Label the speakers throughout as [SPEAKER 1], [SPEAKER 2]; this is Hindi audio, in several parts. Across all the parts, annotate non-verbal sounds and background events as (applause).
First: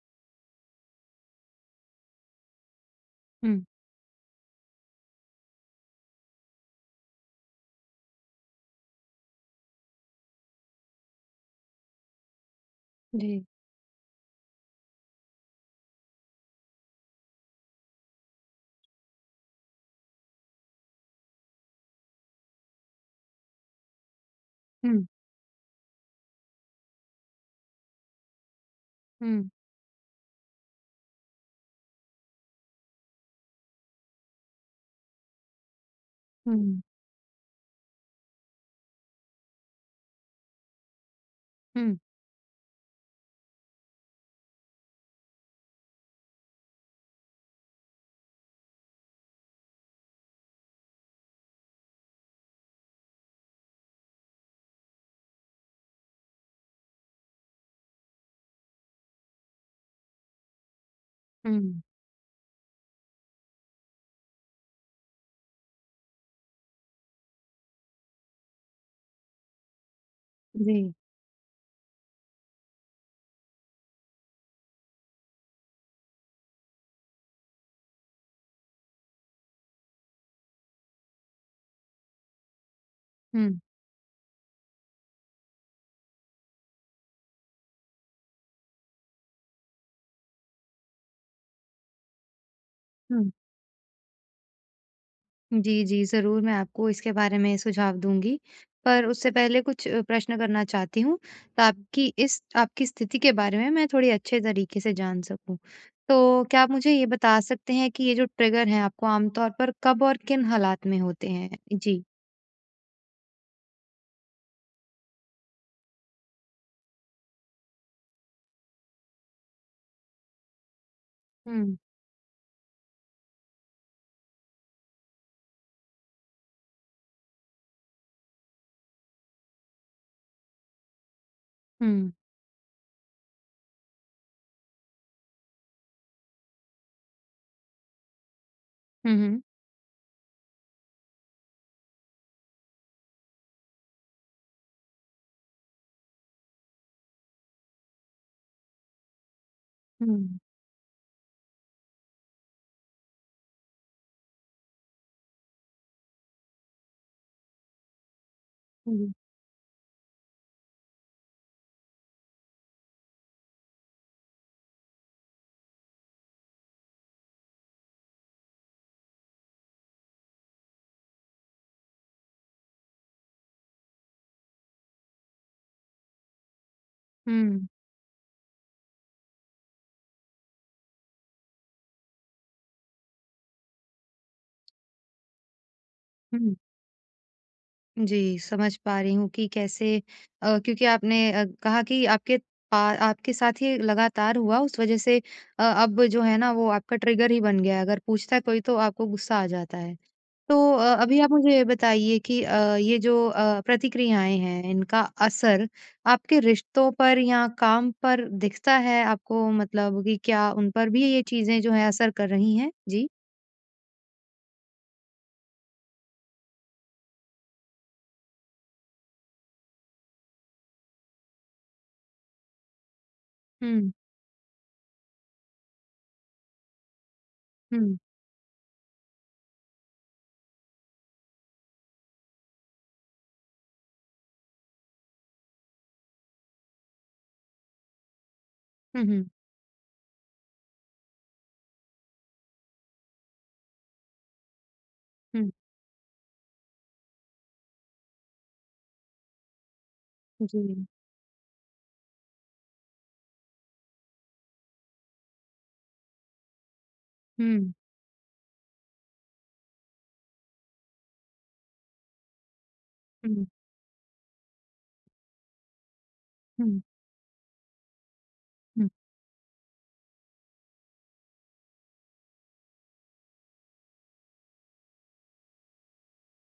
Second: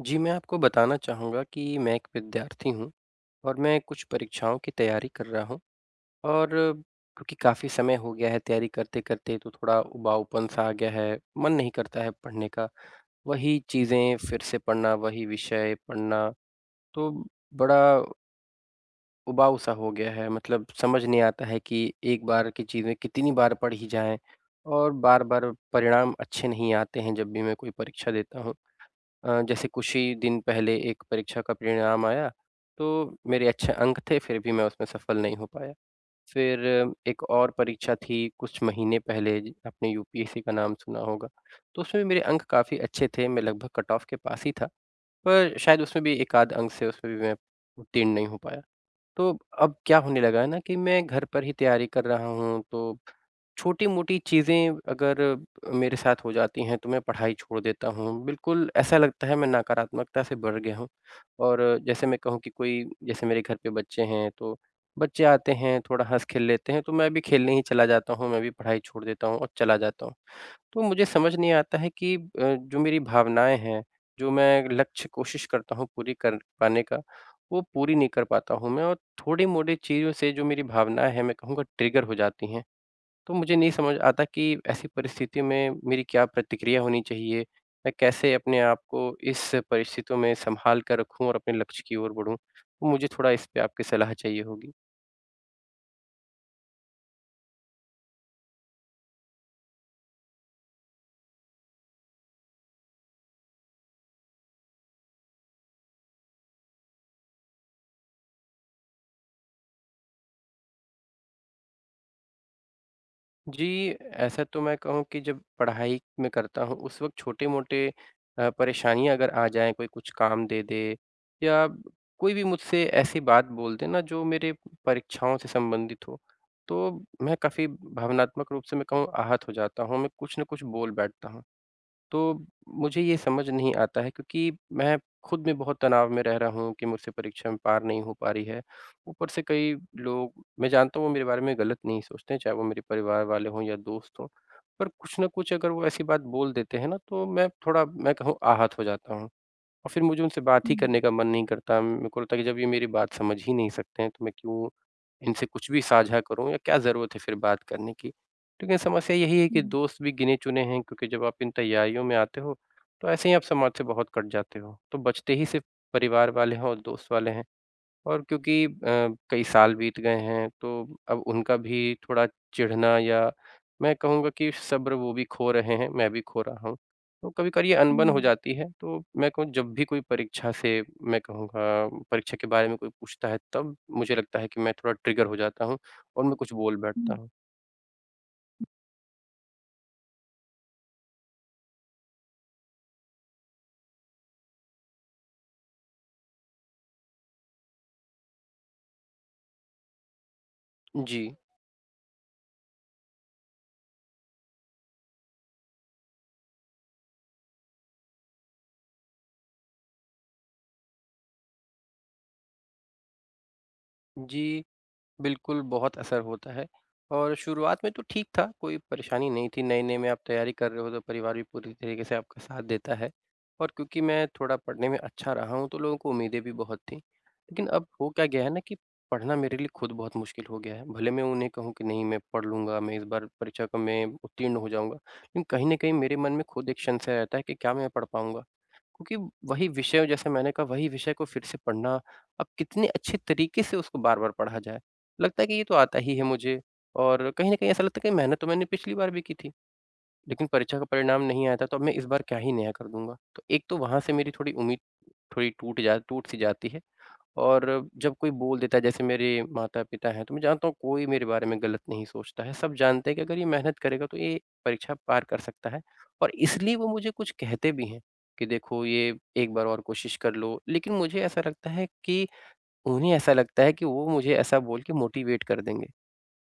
[SPEAKER 1] जी मैं आपको बताना चाहूँगा कि मैं एक विद्यार्थी हूँ और
[SPEAKER 2] हुँ।
[SPEAKER 1] मैं कुछ परीक्षाओं की तैयारी कर रहा हूँ और क्योंकि काफ़ी समय हो गया है तैयारी करते-करते तो थोड़ा उबाऊपन सा आ गया है मन नहीं करता है पढ़ने का।
[SPEAKER 2] जी।
[SPEAKER 1] वही चीज़ें फ़िर से पढ़ना वही विषय पढ़ना तो बड़ा उबाऊ सा हो गया है मतलब समझ नहीं आता है कि एक बार की चीज़ें कितनी बार पढ़ी जाए और
[SPEAKER 2] हुँ।
[SPEAKER 1] बार-बार परिणाम अच्छे नहीं आते हैं जब भी मैं कोई परीक्षा देता हूँ। अ,
[SPEAKER 2] हुँ।
[SPEAKER 1] जैसे कुछ ही दिन पहले 1 परीक्षा का परिणाम आया तो मेरे अच्छे अंक थे फ़िर भी मैं उसमें सफल नहीं हो पाया। फ़िर
[SPEAKER 2] हुँ।
[SPEAKER 1] 1 और परीक्षा थी कुछ महीने पहले ज आपने यूपीएससी का नाम सुना होगा। तो
[SPEAKER 2] हुँ।
[SPEAKER 1] उसमें भी मेरे अंक काफ़ी अच्छे थे। मैं लगभग कट ऑफ के पास ही था पर शायद उसमें भी 1 आध अंक से उसमें भी मैं उत्तीर्ण नहीं हो पाया। तो अब क्या होने लगा है ना कि मैं घर पर ही तैयारी कर रहा हूँ। तो छोटी-मोटी चीज़ें अगर अ, मेरे साथ हो जाती हैं तो मैं पढ़ाई छोड़ देता हूँ। बिल्कुल ऐसा लगता है मैं नकारात्मकता से भर गया हूँ और
[SPEAKER 2] हुँ।
[SPEAKER 1] जैसे मैं कहूँ कि कोई जैसे मेरे घर पे बच्चे हैं तो बच्चे आते हैं थोड़ा हँस खेल लेते हैं तो मैं भी खेलने ही चला जाता हूँ मैं भी पढ़ाई छोड़ देता हूँ और चला जाता हूँ। तो
[SPEAKER 2] जी।
[SPEAKER 1] मुझे समझ नहीं आता है कि अ, जो मेरी भावनाएँ हैं जो मैं लक्ष्य कोशिश करता हूँ पूरी कर पाने का वो पूरी नहीं कर पाता हूँ मैं और थोड़ी मोड़ी चीज़ों से जो मेरी भावनाएँ हैं मैं कहूँगा ट्रिगर हो जाती हैं। तो मुझे
[SPEAKER 2] हुँ।
[SPEAKER 1] नहीं समझ आता कि ऐसी परिस्थिति में मेरी क्या प्रतिक्रिया होनी चाहिए? मैं कैसे अपने आप को इस परिस्थितियों में संभाल कर रखूँ और अपने लक्ष्य की ओर बढ़ूँ। तो मुझे थोड़ा
[SPEAKER 2] हुँ।
[SPEAKER 1] इस पे आपकी सलाह चाहिए होगी।
[SPEAKER 2] जी, जी, ज़रूर, मैं आपको इसके बारे में सुझाव दूँगी। पर उससे पहले कुछ प्रश्न करना चाहती हूँ, ताकि इस आपकी स्थिति के बारे में मैं थोड़े अच्छे तरीके से जान सकूँ। तो क्या आप मुझे ये बता सकते हैं कि ये जो ट्रिगर हैं, आपको आमतौर पर कब और किन हालात में होते हैं? जी।
[SPEAKER 1] जी, ऐसा तो मैं कहूँ कि जब पढ़ाई मैं करता हूँ, उस वक़्त छोटे-मोटे अ, परेशानियाँ अगर आ जाएँ, कोई कुछ काम दे दे या
[SPEAKER 2] हुँ।
[SPEAKER 1] कोई भी मुझसे ऐसी बात बोल दे ना, जो मेरे परीक्षाओं से संबंधित हो, तो मैं काफ़ी भावनात्मक रूप से, मैं कहूँ, आहत हो जाता हूँ, ह मैं कुछ ना कुछ बोल बैठता हूँ।
[SPEAKER 2] हुँ।
[SPEAKER 1] तो, मुझे ये समझ नहीं आता है क्योंकि मैं खुद भी बहुत तनाव में रह रहा हूँ, कि मुझसे परीक्षा में पार नहीं हो पा रही है।
[SPEAKER 2] हुँ,
[SPEAKER 1] ऊपर
[SPEAKER 2] हुँ।
[SPEAKER 1] से कई लोग मैं जानता हूँ, वो मेरे बारे में गलत नहीं सोचते हैं, चाहे वो मेरे परिवार वाले हों या दोस्त हों, पर कुछ ना कुछ अगर वो ऐसी बात बोल देते हैं ना, तो मैं थोड़ा, मैं कहूँ, आहत हो जाता हूँ। और फिर मुझे
[SPEAKER 2] हुँ।
[SPEAKER 1] उनसे बात ही करने का मन नहीं करता, मेरे को लगता है कि, जब ये मेरी बात समझ ही नहीं सकते हैं, तो मैं क्यों इनसे कुछ भी साझा करूँ या क्या ज़रूरत है फिर बात करने की? लेकिन
[SPEAKER 2] हुँ।
[SPEAKER 1] समस्या यही है कि दोस्त भी गिने चुने हैं क्योंकि जब आप इन तैयारियों में आते हो, तो ऐसे ही आप समाज से बहुत कट जाते हो, तो बचते ही सिर्फ परिवार वाले हैं और दोस्त वाले हैं। और क्योंकि अ, कई साल बीत गए हैं, तो अब उनका भी थोड़ा चिढ़ना या मैं कहूँगा कि सब्र वो भी खो रहे हैं, मैं भी खो रहा हूँ, तो कभी-कभार
[SPEAKER 2] हुँ।
[SPEAKER 1] ये अनबन हो जाती है, तो मैं कहूँ, जब भी कोई परीक्षा से, मैं कहूँगा, परीक्षा के बारे में कोई पूछता है, तब मुझे लगता है कि मैं थोड़ा ट्रिगर हो जाता हूँ और मैं कुछ
[SPEAKER 2] हुँ।
[SPEAKER 1] बोल बैठता हूँ।
[SPEAKER 2] जी, समझ पा रही हूँ कि कैसे अ, क्योंकि आपने अ, कहा कि आपके पा आपके साथ ये लगातार हुआ उस वजह से अ, अब जो है ना वो आपका ट्रिगर ही बन गया है। अगर पूछता है कोई तो आपको गुस्सा आ जाता है, तो अ, अभी आप
[SPEAKER 1] जी।
[SPEAKER 2] मुझे ये बताइए कि अ, ये जो अ, प्रतिक्रियाएँ हैं इनका असर आपके रिश्तों पर या काम पर दिखता है आपको? मतलब कि क्या उन पर भी ये चीज़ें जो हैं असर कर रही हैं? जी।
[SPEAKER 1] जी, बिल्कुल बहुत असर होता है। और शुरुआत में तो ठीक था कोई परेशानी नहीं थी, नए-नए में आप तैयारी कर रहे हो तो परिवार भी पूरी तरीके से आपका साथ देता है और
[SPEAKER 2] हुँ।
[SPEAKER 1] क्योंकि मैं थोड़ा पढ़ने में अच्छा रहा हूँ तो लोगों को उम्मीदें भी बहुत थी, लेकिन अब
[SPEAKER 2] हुँ।
[SPEAKER 1] हो क्या गया है ना कि पढ़ना मेरे लिए खुद बहुत मुश्किल हो गया है, भले मैं उन्हें कहूँ कि, "नहीं मैं पढ़ लूँगा, मैं इस बार परीक्षा को मैं उत्तीर्ण हो जाऊँगा" लेकिन कहीं न कहीं मेरे मन में खुद एक संशय रहता है कि क्या मैं पढ़ पाऊँगा?
[SPEAKER 2] हुँ,
[SPEAKER 1] क्योंकि
[SPEAKER 2] हुँ।
[SPEAKER 1] वही विषयों जैसे मैंने कहा वही विषय को फिर से पढ़ना अब कितने अच्छे तरीके से उसको बार-बार पढ़ा जाए? लगता है
[SPEAKER 2] हुँ।
[SPEAKER 1] कि ये तो आता ही है मुझे और कहीं न कहीं ऐसा लगता है कि कहीं मेहनत तो मैंने पिछली बार भी की थी लेकिन परीक्षा का
[SPEAKER 2] जी।
[SPEAKER 1] परिणाम नहीं आया था। तो अब मैं इस बार क्या ही नया कर दूँगा? तो एक तो वहाँ से मेरी थोड़ी उम्मीद थोड़ी टूट जा टूट सी जाती है।
[SPEAKER 2] हुँ।
[SPEAKER 1] और जब कोई बोल देता है जैसे मेरे माता-पिता हैं तो मैं जानता हूँ कोई मेरे बारे में गलत नहीं सोचता है, सब जानते हैं कि अगर
[SPEAKER 2] हुँ।
[SPEAKER 1] ये मेहनत करेगा तो ये परीक्षा पार कर सकता है और इसलिए
[SPEAKER 2] हुँ।
[SPEAKER 1] वो मुझे कुछ कहते भी हैं कि, "देखो
[SPEAKER 2] हुँ।
[SPEAKER 1] ये एक बार और कोशिश कर लो," लेकिन मुझे ऐसा लगता है कि उन्हें ऐसा लगता है कि वो मुझे ऐसा बोल के मोटिवेट कर देंगे।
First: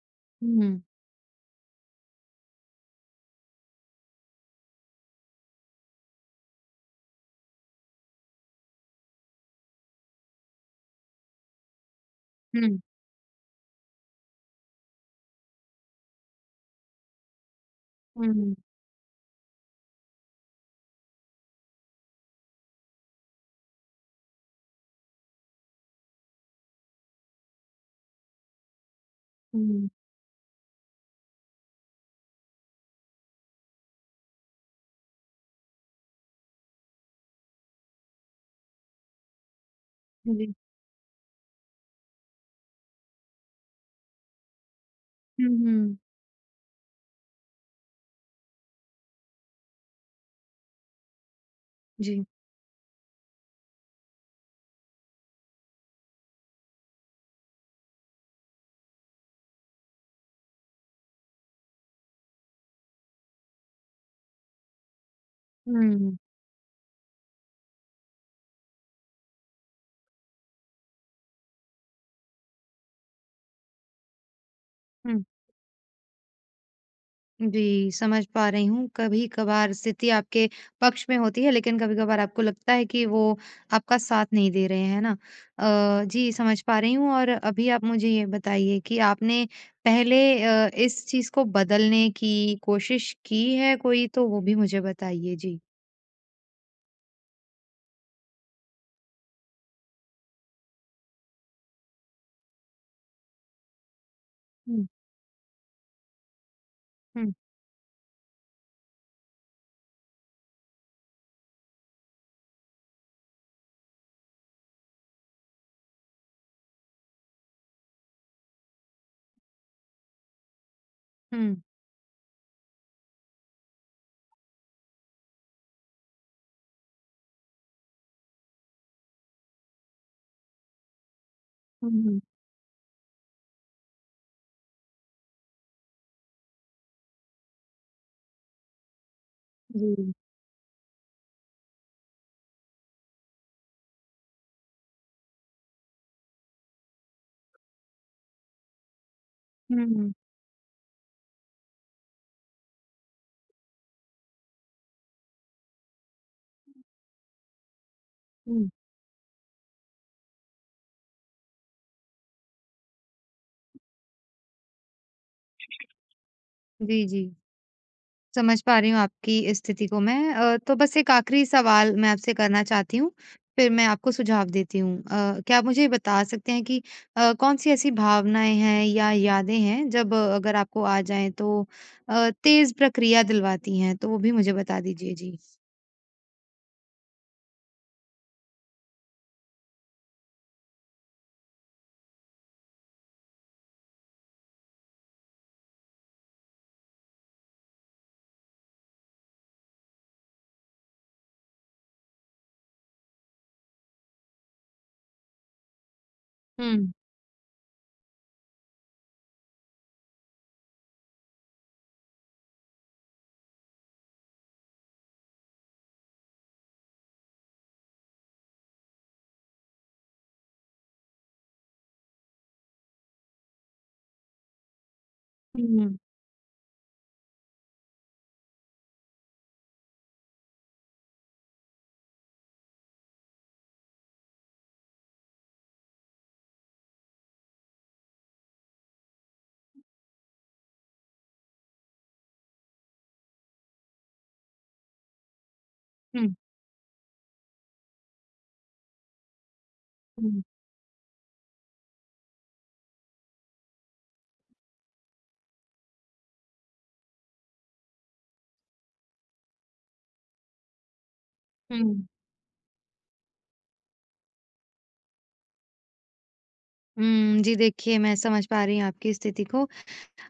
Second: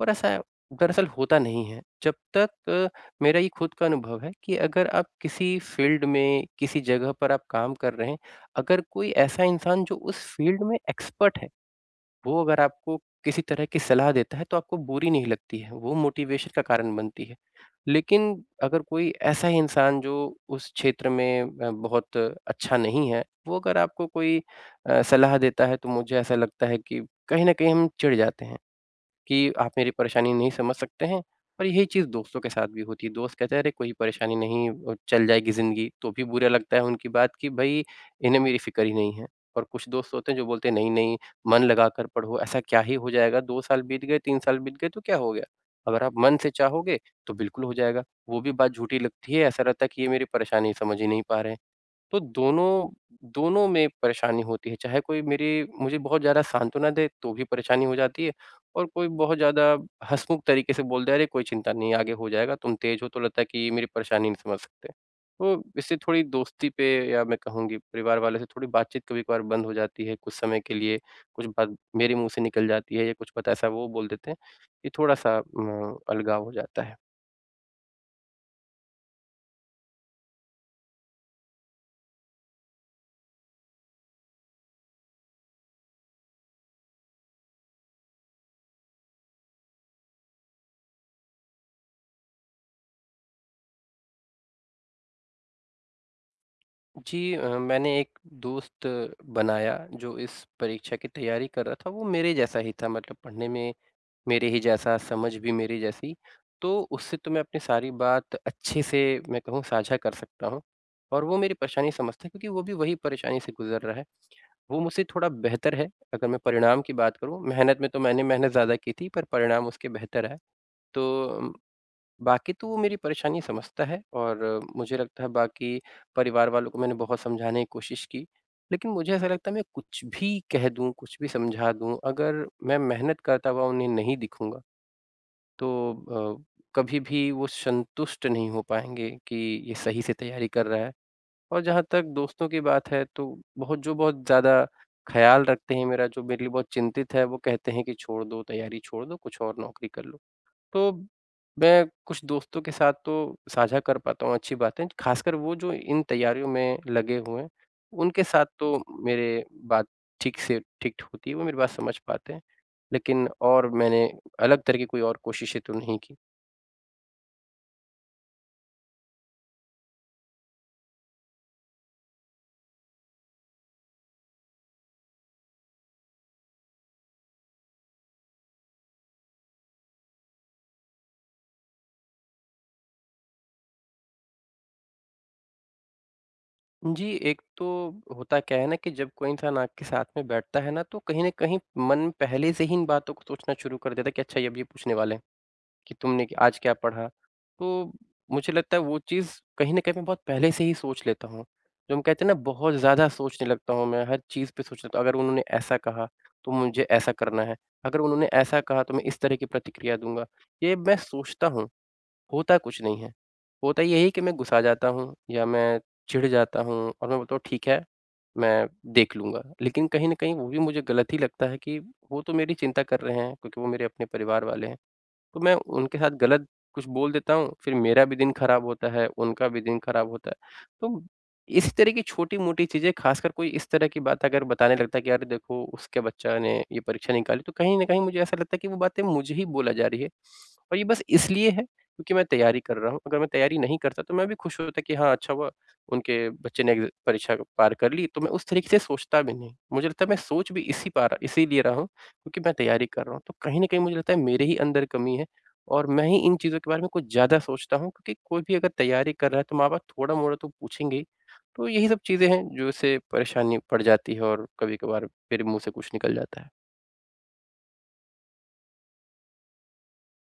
[SPEAKER 1] और ऐसा
[SPEAKER 2] हुँ।
[SPEAKER 1] दरअसल होता नहीं है जबतक अ, मेरा ये खुद का अनुभव है कि अगर आप किसी फ़ील्ड में किसी जगह पर आप काम कर रहे हैं, अगर कोई ऐसा इंसान जो उस फ़ील्ड में एक्सपर्ट है, वो अगर
[SPEAKER 2] हुँ।
[SPEAKER 1] आपको किसी तरह की सलाह देता है तो आपको बुरी नहीं लगती है, वो मोटिवेशन का कारण बनती है। लेकिन
[SPEAKER 2] हुँ।
[SPEAKER 1] अगर कोई ऐसा इंसान जो उस क्षेत्र में अ, बहुत अच्छा नहीं है वो अगर आपको कोई अ, सलाह देता है तो मुझे ऐसा लगता है कि कहीं न कहीं हम चिढ़ जाते हैं, कि आप
[SPEAKER 2] हुँ।
[SPEAKER 1] मेरी परेशानी नहीं समझ सकते हैं और यही चीज़ दोस्तों के साथ भी होती है। दोस्त कहते हैं, "अरे, कोई परेशानी नहीं अ, चल जाएगी ज़िंदगी," तो भी बुरा लगता है उनकी बात कि भई इन्हें मेरी फ़िक्र ही नहीं है और कुछ दोस्त होते हैं जो
[SPEAKER 2] जी।
[SPEAKER 1] बोलते हैं नहीं-नहीं मन लगाकर पढ़ो, ऐसा क्या ही हो जाएगा? 2 साल बीत गए 3 साल बीत गए तो क्या हो गया?
[SPEAKER 2] हुँ, हुँ।
[SPEAKER 1] अगर आप मन से चाहोगे तो बिल्कुल हो जाएगा। वो भी बात झूठी लगती है, ऐसा लगता है कि ये मेरी परेशानी समझ ही नहीं पा रहे हैं, तो
[SPEAKER 2] जी।
[SPEAKER 1] दोनों, दोनों में परेशानी होती है। चाहे कोई मेरी मुझे बहुत ज़्यादा सांत्वना दे तो भी परेशानी हो जाती है और कोई बहुत ज़्यादा हँसमुँख तरीके से बोल दे, "अरे! कोई चिंता नहीं, आगे हो जाएगा तुम तेज़ हो" तो लगता है कि ये मेरी परेशानी नहीं समझ सकते। तो इससे
[SPEAKER 2] हुँ।
[SPEAKER 1] थोड़ी दोस्ती पे या मैं कहूँ कि परिवार वालों से थोड़ी बातचीत कभी-कभार बंद हो जाती है कुछ समय के लिए, कुछ बात मेरे मुँह से निकल जाती है या कुछ पता ऐसा वो बोल देते हैं। ये थोड़ा
[SPEAKER 2] हुँ।
[SPEAKER 1] सा म अलगाव हो जाता है।
[SPEAKER 2] जी, समझ पा रही हूँ, कभी-कभार स्थिति आपके पक्ष में होती है लेकिन कभी-कभार आपको लगता है कि वो आपका साथ नहीं दे रहे, हैं ना? अ, जी, समझ पा रही हूँ और अभी आप मुझे ये बताइए कि आपने पहले अ, इस चीज़ को बदलने की कोशिश की है कोई? तो वो भी मुझे बताइए, जी।
[SPEAKER 1] जी, अ, मैंने एक दोस्त बनाया जो इस परीक्षा की तैयारी कर रहा था, वो मेरे जैसा ही था मतलब पढ़ने में मेरे ही
[SPEAKER 2] हुँ।
[SPEAKER 1] जैसा, समझ भी मेरे जैसी। तो उससे तो
[SPEAKER 2] हुँ।
[SPEAKER 1] मैं अपनी सारी बात अच्छे से मैं कहूँ साझा कर सकता हूँ, और वो मेरी परेशानी समझता है क्योंकि वो भी वही परेशानी से गुज़र रहा है। वो मुझसे थोड़ा बेहतर है अगर मैं परिणाम की बात करूँ, मेहनत में तो मैंने मेहनत ज़्यादा की थी पर परिणाम उसके बेहतर आए। तो अ,
[SPEAKER 2] हुँ।
[SPEAKER 1] बाक़ी तो वो मेरी परेशानी समझता है और मुझे लगता है बाक़ी परिवार वालों को मैंने बहुत समझाने की कोशिश की, लेकिन मुझे ऐसा लगता है मैं कुछ भी कह दूँ कुछ भी समझा
[SPEAKER 2] हुँ,
[SPEAKER 1] दूँ
[SPEAKER 2] हुँ, हुँ।
[SPEAKER 1] अगर मैं मेहनत करता हुआ उन्हें नहीं दिखूँगा, तो अ, कभी भी वो संतुष्ट नहीं हो पाएँगे कि ये सही से
[SPEAKER 2] जी।
[SPEAKER 1] तैयारी कर रहा है। और जहाँ तक दोस्तों की बात है तो बहुत जो बहुत ज़्यादा ख़्याल रखते हैं मेरा, जो मेरे लिए बहुत चिंतित है वो कहते हैं कि छोड़ दो, तैयारी छोड़ दो कुछ और
[SPEAKER 2] हुँ,
[SPEAKER 1] नौकरी कर
[SPEAKER 2] हुँ।
[SPEAKER 1] लो। तो मैं कुछ दोस्तों के साथ तो साझा कर पाता हूँ अच्छी बातें, ख़ासकर वो जो इन तैयारियों में लगे हुए हैं, उनके साथ
[SPEAKER 2] हुँ।
[SPEAKER 1] तो मेरे बात ठीक से ठीक होती है वो मेरी बात समझ पाते हैं, लेकिन और मैंने अलग तरह की कोई और कोशिशें तो नहीं की।
[SPEAKER 2] जी, जी। समझ पा रही हूँ आपकी इस स्थिति को मैं अ, तो बस एक आख़िरी सवाल मैं आपसे करना चाहती हूँ, फिर मैं आपको सुझाव देती हूँ। अ, क्या आप मुझे ये बता सकते हैं कि अ, कौन-सी ऐसी भावनाएँ हैं या यादें हैं जब अगर आपको आ जाएँ तो अ, तेज़ प्रक्रिया दिलवाती हैं? तो वो भी मुझे बता दीजिए, जी।
[SPEAKER 1] जी। एक तो होता क्या है ना कि जब कोई इंसान आपके साथ में बैठता है ना तो कहीं न कहीं मन पहले से ही इन बातों को सोचना शुरू कर देता है कि अच्छा ये अब ये पूछने वाले हैं कि तुमने क आज क्या पढ़ा। तो मुझे लगता है वो चीज़ कहीं न कहीं मैं बहुत पहले से ही सोच लेता हूँ। जो हम कहते हैं ना बहुत ज़्यादा सोचने लगता हूँ मैं, हर चीज़ पे सोच लेता हूँ। अगर उन्होंने ऐसा कहा, तो मुझे
[SPEAKER 2] हुँ।
[SPEAKER 1] ऐसा करना है। अगर उन्होंने ऐसा कहा तो मैं इस तरह की प्रतिक्रिया दूँगा। ये मैं सोचता हूँ, होता कुछ नहीं है। होता यही है कि मैं गुस्सा जाता हूँ या मैं चिढ़ जाता हूँ और मैं बोलता हूँ ठीक है मैं देख लूँगा। लेकिन कहीं न कहीं वो भी मुझे गलत ही लगता है कि वो तो मेरी चिंता कर रहे हैं क्योंकि वो मेरे अपने परिवार वाले हैं। तो मैं
[SPEAKER 2] हुँ, हुँ।
[SPEAKER 1] उनके साथ गलत कुछ बोल देता हूँ फ़िर मेरा भी दिन ख़राब होता है उनका भी दिन ख़राब होता है। तो इस तरह की छोटी-मोटी चीज़ें ख़ासकर कोई इस तरह की बात अगर बताने लगता है कि, "यार देखो उसके बच्चा ने ये परीक्षा निकाली।" तो कहीं न कहीं मुझे ऐसा लगता है कि वो बातें मुझे ही बोली जा रही है। (sniffs) और ये बस इसलिए है क्योंकि मैं तैयारी कर रहा हूँ। अगर मैं तैयारी नहीं करता तो मैं भी खुश होता कि हाँ, अच्छा हुआ। उनके
[SPEAKER 2] हुँ।
[SPEAKER 1] बच्चे ने अ, परीक्षा पार कर ली तो मैं उस तरीके से सोचता भी नहीं। मुझे लगता है मैं
[SPEAKER 2] हुँ।
[SPEAKER 1] सोच भी इसी पा रहा इसीलिए रहा हूँ क्योंकि मैं तैयारी कर रहा हूँ। तो कहीं न कहीं मुझे लगता है मेरे ही अंदर कमी है और मैं ही इन चीज़ों के बारे में कुछ ज़्यादा सोचता हूँ क्योंकि कोई भी अगर तैयारी कर रहा है तो माँ-बाप थोड़ा-मोड़ा तो पूछेंगे ही। तो यही सब
[SPEAKER 2] हुँ।
[SPEAKER 1] चीज़ें हैं जो उसे परेशानी पड़ जाती है और कभी-कभार मेरे मुँह से कुछ निकल जाता है।
[SPEAKER 2] हुँ, जी, देखिए मैं समझ पा रही हूँ आपकी स्थिति को।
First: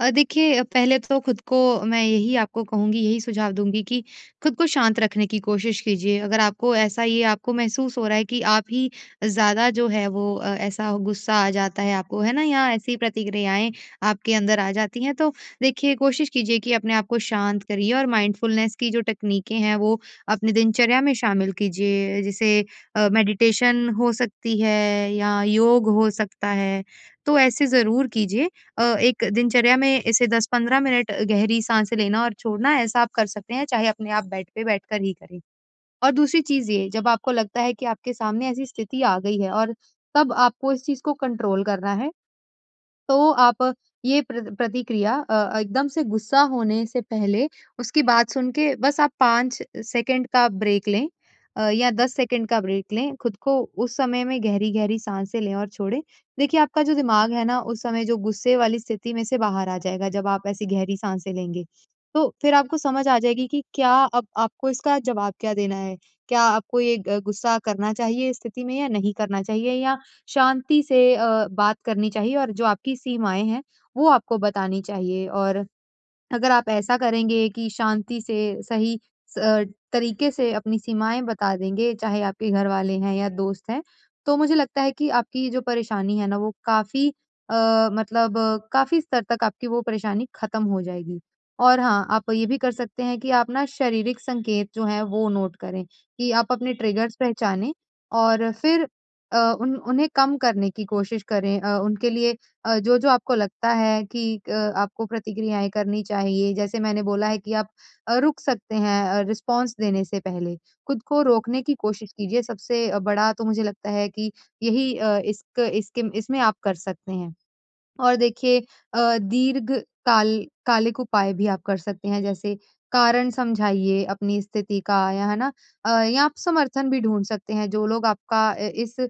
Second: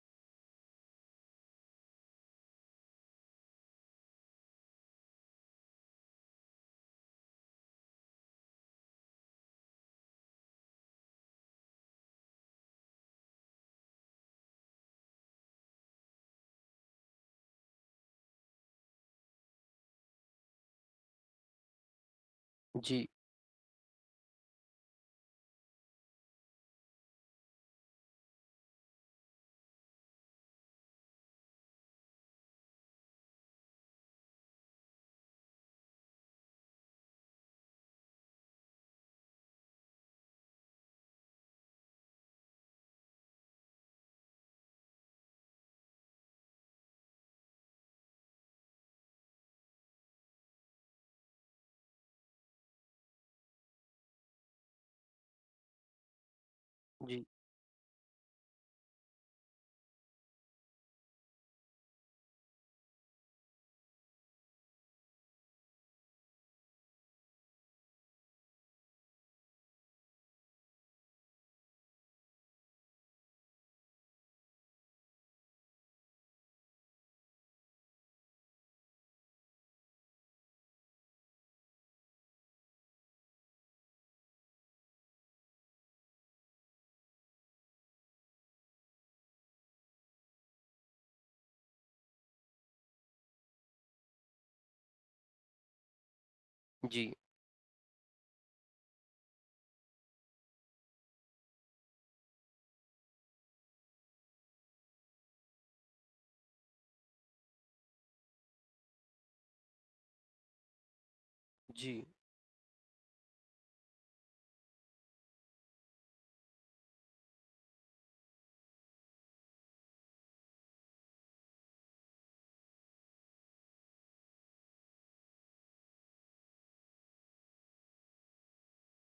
[SPEAKER 2] अ, देखिए पहले तो खुद को, मैं यही आपको कहूँगी, यही सुझाव दूँगी कि खुद को शांत रखने की कोशिश कीजिए। अगर आपको ऐसा ये आपको महसूस हो रहा है कि आप ही ज़्यादा जो हैं वो अ, ऐसा गुस्सा आ जाता है आपको, है ना, या ऐसी प्रतिक्रियाएँ आपके अंदर आ जाती हैं, तो देखिए कोशिश कीजिए कि अपने आप को शांत करिए। और माइंडफुलनेस की जो तकनीकें हैं, वो अपने दिनचर्या में शामिल कीजिए जैसे
[SPEAKER 1] जी।
[SPEAKER 2] अ, मेडिटेशन हो सकती है या योग हो सकता है, तो ऐसे ज़रूर कीजिए। अ, एक दिनचर्या में ऐसे 10-15 मिनट अ, गहरी साँस लेना और छोड़ना, ऐसा आप कर सकते हैं, चाहे अपने आप बेड पे बैठ कर ही करें। और दूसरी चीज़ ये, जब आपको लगता है कि आपके सामने ऐसी स्थिति आ गई है और तब आपको इस चीज़ को कंट्रोल करना है, तो आप ये प्र प्रतिक्रिया अ, एकदम से गुस्सा होने से पहले, उसकी बात सुन के बस आप 5 सेकंड का ब्रेक लें अ, या 10 सेकंड का ब्रेक लें। खुद को उस समय में गहरी-गहरी साँसे लें और छोड़ें। देखिए, आपका जो
[SPEAKER 1] जी।
[SPEAKER 2] दिमाग है ना उस समय जो गुस्से वाली स्थिति में से बाहर आ जाएगा, जब आप ऐसी गहरी साँसे लेंगे। तो फिर आपको समझ आ जाएगी कि क्या अब आपको इसका जवाब क्या देना है। क्या आपको ये ग गुस्सा करना चाहिए इस स्थिति में या नहीं करना चाहिए, या शांति से अ, बात करनी चाहिए और जो आपकी सीमाएँ हैं, वो आपको बतानी चाहिए। और अगर आप ऐसा करेंगे कि शांति से सही स अ, तरीके से अपनी सीमाएँ बता देंगे, चाहे आपके घर वाले हैं या दोस्त हैं, तो मुझे लगता है कि आपकी ये जो परेशानी है ना, वो काफ़ी अ, मतलब काफ़ी स्तर तक आपकी वो परेशानी खत्म हो जाएगी। और हाँ, आप ये भी कर सकते हैं कि आप ना शारीरिक संकेत जो हैं, वो नोट करें कि आप अपने
[SPEAKER 1] जी।
[SPEAKER 2] ट्रिगर्स पहचाने और फिर अ, उन उन्हें कम करने की कोशिश करें। अ, उनके लिए अ, जो-जो आपको लगता है कि क आपको प्रतिक्रियाएँ करनी चाहिए, जैसे मैंने बोला है कि आप अ, रुक सकते हैं अ, रिस्पॉन्स देने से पहले। खुद को रोकने की
[SPEAKER 1] जी।
[SPEAKER 2] कोशिश कीजिए। सबसे अ, बड़ा तो मुझे लगता है कि यही अ, इसक इसके इसमें आप कर सकते हैं। और देखिए अ, दीर्घ काल कालिक उपाय भी आप कर सकते हैं, जैसे कारण समझाइए अपनी स्थिति का या, है ना। अ, या आप समर्थन भी ढूँढ सकते हैं, जो लोग आपका अ, इस अ,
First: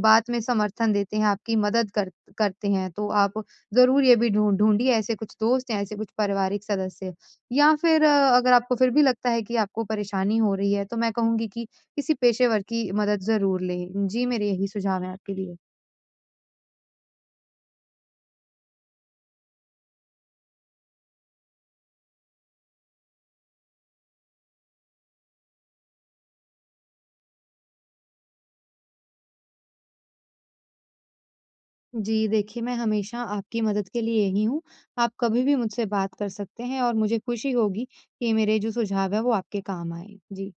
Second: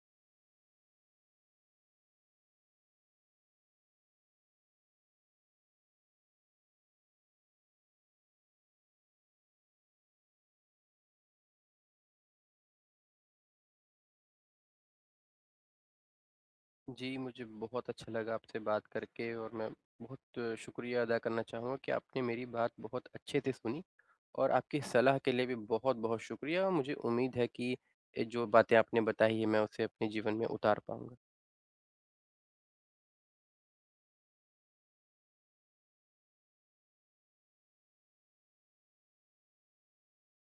[SPEAKER 2] बात में समर्थन देते हैं, आपकी मदद कर करते हैं, तो आप ज़रूर ये भी ढूँढ ढूँढिए ऐसे कुछ दोस्त या ऐसे कुछ पारिवारिक सदस्य। या फिर अ, अगर आपको फिर भी लगता है कि आपको परेशानी हो रही है, तो मैं कहूँगी कि किसी पेशेवर की मदद ज़रूर लें। जी, मेरे यही सुझाव हैं आपके लिए।
[SPEAKER 1] जी, मुझे बहुत अच्छा लगा आपसे बात करके, और मैं बहुत शुक्रिया अदा करना चाहूँगा कि आपने मेरी बात बहुत अच्छे से सुनी, और आपकी सलाह के लिए भी बहुत-बहुत शुक्रिया। और मुझे उम्मीद है कि ये जो बातें आपने बताई हैं, मैं उसे अपने जीवन में उतार पाऊँगा।
[SPEAKER 2] जी, देखिए मैं हमेशा आपकी मदद के लिए यही हूँ। आप कभी भी मुझसे बात कर सकते हैं, और मुझे खुशी होगी कि मेरे जो सुझाव हैं, वो आपके काम आएँ। जी।